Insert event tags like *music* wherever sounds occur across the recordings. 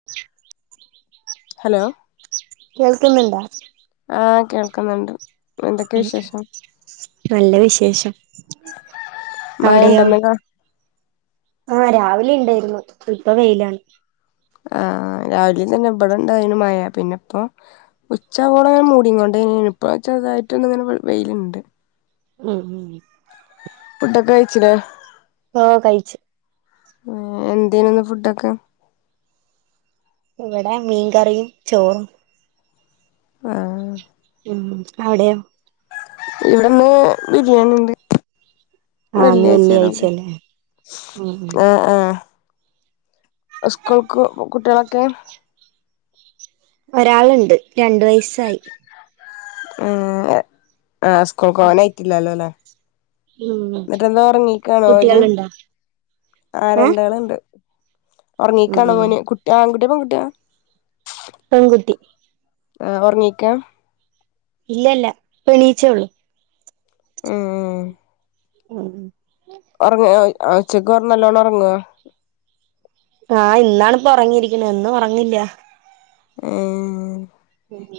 *unintelligible* Hello കേൾക്കുന്നുണ്ടാ ആഹ് കേൾക്കുന്നുണ്ട് എന്തൊക്കെ വിശേഷം നല്ല വിശേഷം മഴ അവിടെയോ ഇണ്ടെന്നക്ക ആഹ് രാവിലെ ഇണ്ടേരുന്നു ഇപ്പ വെയിലാണ് ആഹ് രാവില തന്നെ ഇബടെ ഇണ്ടായന് മഴ പിന്നെ ഇപ്പോ ഉച്ചാ ആവോളം മൂടിങ്ങോണ്ടനിഇപ്പ ചെറുതായിട്ട് ഒന്ന ഇങ്ങനെ വെയില്ണ്ട് ഉം ഉം ഫുഡോക്കെ കഴിച്ചില്ലേ ആഹ് കഴിച്ച് ഏഹ് എന്തേനി ഇന്ന് ഫുഡൊക്കെ? ഇവടെ മീൻകറിയും ചോറും ആഹ് ഉം ആട്യൊ ഇവിടെ ഇന്ന് ബിരിയാണിണ്ട് ആഹ് ഇന്ന് വെള്ളിയാഴ്ച ആയതോണ്ട് വെള്ളിയാഴ്ചയല്ലേ ഉം ഉം ആഹ് ആഹ് സ്കൂൾക്കു കുട്ട്യാളൊക്കെ ഒരാളുണ്ട് രണ്ട് വയസ്സായി ആഹ് സ്കൂൾക്ക് പോകാനായിട്ടില്ലെല്ലോ അല്ലേ ഉം ഇന്നട്ടെന്താ ഉറങ്ങിക്കാണോ ഓല് കുട്ടികളുണ്ടോ ആഹ് രണ്ടാള്ണ്ട് ഉം ഒറങ്ങിക്കാണ് ഉം മോന് കുട്ടി ആകുട്ടിയോ പെകുട്ടിയോ പെൺകുട്ടി ആഹ് ഓറ്ങ്ങിക്കാ ഇല്ലല്ല ഇപ്പൊ എണീച്ചേ ഒള്ളൂ ഉം ഉം ഉം ഉം ഒർങ്ങു ഓ ഉച്ചക്ക് ഓന് നല്ലോണം ഒറങ്ങോ ആഹ് ഇന്നാണിപ്പോ ഒറങ്ങിയിരിക്കണേ എന്നും ഉറങ്ങില്ല ഉം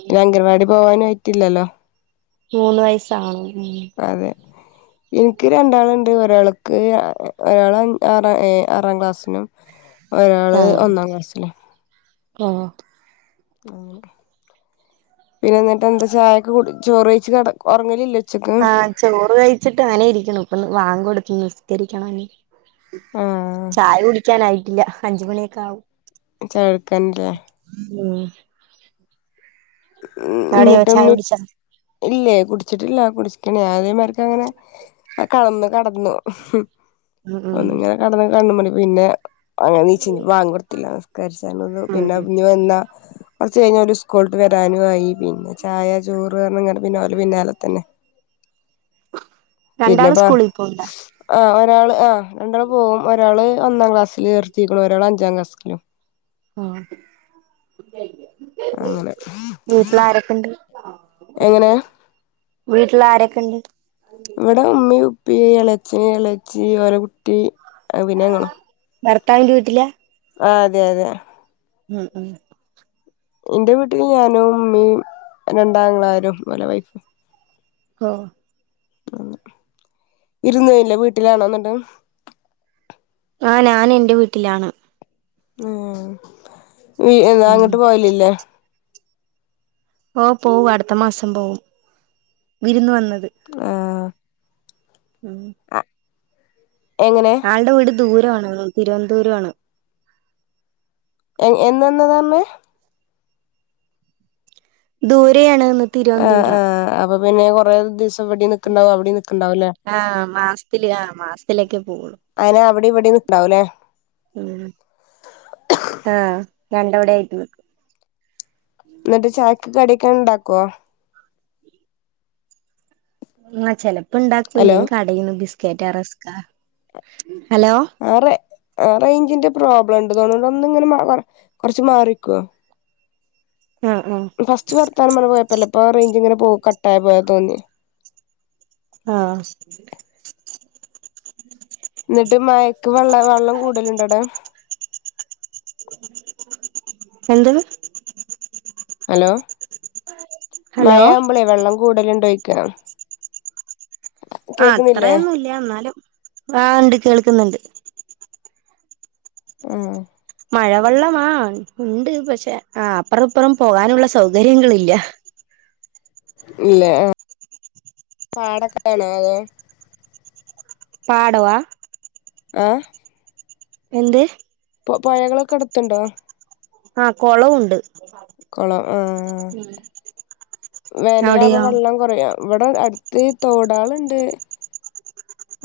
പിന്നെ അംഗൽവാടി പോവാന് ആയിട്ടില്ലല്ലോ മൂന്ന് വയസ്സാവണം ഉം. അതെ ഇൻക്ക് രണ്ടാള്ണ്ട് ഒരാൾക്ക് ഒരാൾ ആറ് ഏ ആറാം ക്ലാസ്സിനും ആഹ് ആഹ് ഉം പിന്നെ എന്നിട്ട് എന്താ ചായൊക്കെ കുടി ചോറെഴ്ച്ച് കട ഒറങ്ങലില്ലോ ആഹ് ചോറ് വെയിൽച്ചിട്ടങ്ങനെ ഇരിക്ക്ണു ഇപ്പൊ ബാങ്ക് കൊടുത്ത് നിസ്കരിക്കണം ഇനി ആ ചായ കുടിക്കാനായിട്ടില്ല അഞ്ചുമണിയൊക്കെ ആവും ചേർക്കാൻല്ലേ ഉം ആടെയോ ചായ കുടിച്ചോ ഇല്ലേയ് കുടിച്ചിട്ടില്ല കുടിക്ക്ണ് അതേ മാതിരിക്ക് അങ്ങനെ കടന്ന് കടന്നു ഉം ഉം ഒന്ന് ഇങ്ങനെ കടന്ന് കണ്ണ്മ്മല് പിന്നെ അങ്ങനെ നീച്ചി ഇനി ബാങ്ക് കൊടുത്തില്ല നിസ്കരിച്ചാൻ നിന്ന് ഉം പിന്നെ ഉം ഇനി വന്നാ കൊർച്ച് കഴിഞ്ഞാ ഓര് സ്കൂളിട്ട് വരാനും ആയി പിന്നെ ചായ ചോറ്അർഞ്ഞ്ങ്ങാണ്ട് പിന്നെ ഓലെ പിന്നെലത്തന്നെ രണ്ടാള് പിന്നെപ്പോ സ്കൂളിൽ പോവ്ണ്ടാ ആഹ് ഒരാള് ആ രണ്ടാള് പോവും ഒരാള് ഒന്നാം ക്ലാസ്സില്ചേർത്തീക്ക്ണു ഒരാള് അഞ്ചാം ക്ലാസ്സിലും ആഹ് അങ്ങനെ വീട്ടിലാരൊക്കെണ്ട് എങ്ങനെ വീട്ടില് ആരൊക്കെണ്ട് ഇവിടെ ഉമ്മീ ഉപ്പി എളച്ചന് എളച്ചി ഓലെ കുട്ടി പിന്നെ ഞങ്ങളും ഭർത്താവിൻ്റെ വീട്ടിലാ ആഹ് അതെ അതെ ഉം ഉം ഇന്റെ വീട്ടില് ഞാനും ഉമ്മയും രണ്ടാങ്ങളാരും ഓലെ വൈഫും ഹോ ഉം ഇരുന്ന് കഴിഞ്ഞില്ലേ വീട്ടിലാണോ ഇന്നട്ട് ആഹ് ഞാന് ഇൻ്റെ വീട്ടിലാണ് ഏഹ് ഇനി എന്നാ ഉം അങ്ങട്ട് പോകലില്ലേ ഓഹ് പോവും അടുത്ത മാസം പോവും വിരുന്ന് വന്നത് ആഹ് ഉം അഹ് എങ്ങനെ അയാളുടെ വീട് ദൂരമാണ് തിരുവനന്തപുരാണ് എഹ് എന്ന് വന്നാതാർഞ്ഞ് ദൂരെയാണ്ന്ന് ആഹ് തിരുവനന്തപുരം ആഹ് അപ്പൊ പിന്നെ കുറേ ദിവസം വിടിം നിക്കണ്ടാവും അവിടിം യും നിക്കണ്ടാവുംല്ലേ ആഹ് മാസ്ത്തില് ആ മാസ്ത്തിലേക്കെ പോവുള്ളൂ അങ്ങനെ അവിടിം ഇവിടിം നിക്ക്ണ്ടാവുംല്ലേ ഉം ആഹ് രണ്ടവിടെ ആയിട്ട്നിക്കും ന്നിട്ട് ചായക്ക് കടിയൊക്കെണ്ടാക്കോ ആഹ് ഹലോ ചെലപ്പോണ്ടാക്കൂല്ലെങ്കി കടീന്ന് ബിസ്കറ്റോ റസ്ക്കാ ഹലോ ആഹ് റേ ഏ റേഞ്ചിന്റെ പ്രോബ്ലംണ്ട്തോണുന്നു ഒന്ന് ഇങ്ങനെ മാ കൊർച്ച് മാറിക്കോ മ്മ് മ്മ് ഫസ്റ്റ് വർത്താനൻ മ പോയപ്പപ്പോ റേഞ്ച് ഇങ്ങന പോ കട്ട ആ പോയാ തോന്നി ആഹ് എന്നിട്ട് മഴക്ക് വെള്ള വെള്ളം കൂടുതലുണ്ട്ടാ എന്ത് ഹലോ ഹലോ മഴവുമ്പളേ വെള്ളം കൂടുല ഉണ്ടോയ്ിക്ക ആ കേക്കുന്നില്ലേ അത്രയൊന്നും ഇല്ല എന്നാലും ആ ഉണ്ട് കേൾക്കുന്നുണ്ട് മ്മ് മഴവെള്ളമാ ഉണ്ട് പക്ഷെ ആ അപ്പുറംപ്പുറം പോകാനുള്ള സൗകര്യങ്ങളില്ല ഇല്ലേ ആ പാടക്കെ ആണോ അതോ പാടവാ ആഹ് എന്തേ ഇപ്പൊ പുഴകളൊക്കെ എടുത്തുണ്ടോ? ആഹ കുളവുണ്ട് കുളം ആ വേനലുമ്പോ അവിടെയോ വെള്ളം കൊറയാ ഇവിടെ അടുത്ത് തോടാളുണ്ട്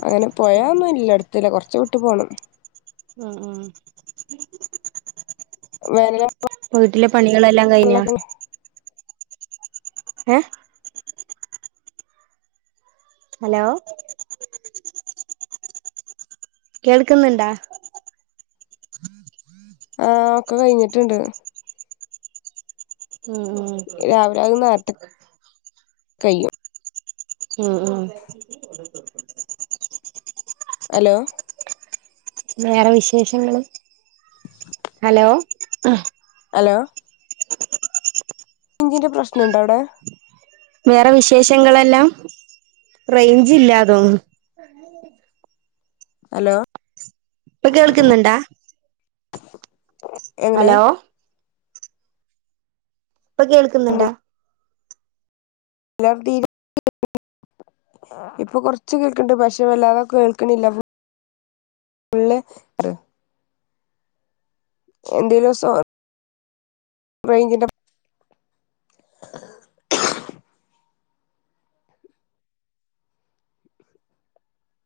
അങ്ങനെ പോയൊന്നുമല്ല അടു അല്ല കുറച്ച വിട്ട് പോകണം ആഹ് വേനലാ ആഹ് വീട്ടിലെ പണികളെല്ലാം കഴിഞ്ഞാ വെള്ളൊക്കെ ഏ ഹലോ കേൾക്കുന്നുണ്ടാ ആ ഒക്കെ കഴിഞ്ഞിട്ടുണ്ട് ഉം ഉ രാവിലെക നേരത്തെ കഴും ഉം ഉം ഹലോ വേറെ വിശേഷങ്ങ ഹലോ ഹലോ ഇചിന്റെ പ്രശ്നംുണ്ട് അവിടെ വേറെ വിശേഷങ്ങളെല്ലാം റേഞ്ച് ഇല്ലാതോന്നുന്നു *unintelligible* ഹലോ ഇപ്പൊ കേൾക്കുന്നുണ്ടാ എങ്ങനെ ഹലോ ഇപ്പൊ കേൾക്കുന്നുണ്ടാ *unintelligible* ഇപ്പൊ കൊറച്ച് കേൾക്കണ്ട് പക്ഷം വല്ലാതെെ കേൾക്കണില്ല *unintelligible* എന്ന്തതിലിവ സോ റെയിഞ്ചിന്റെ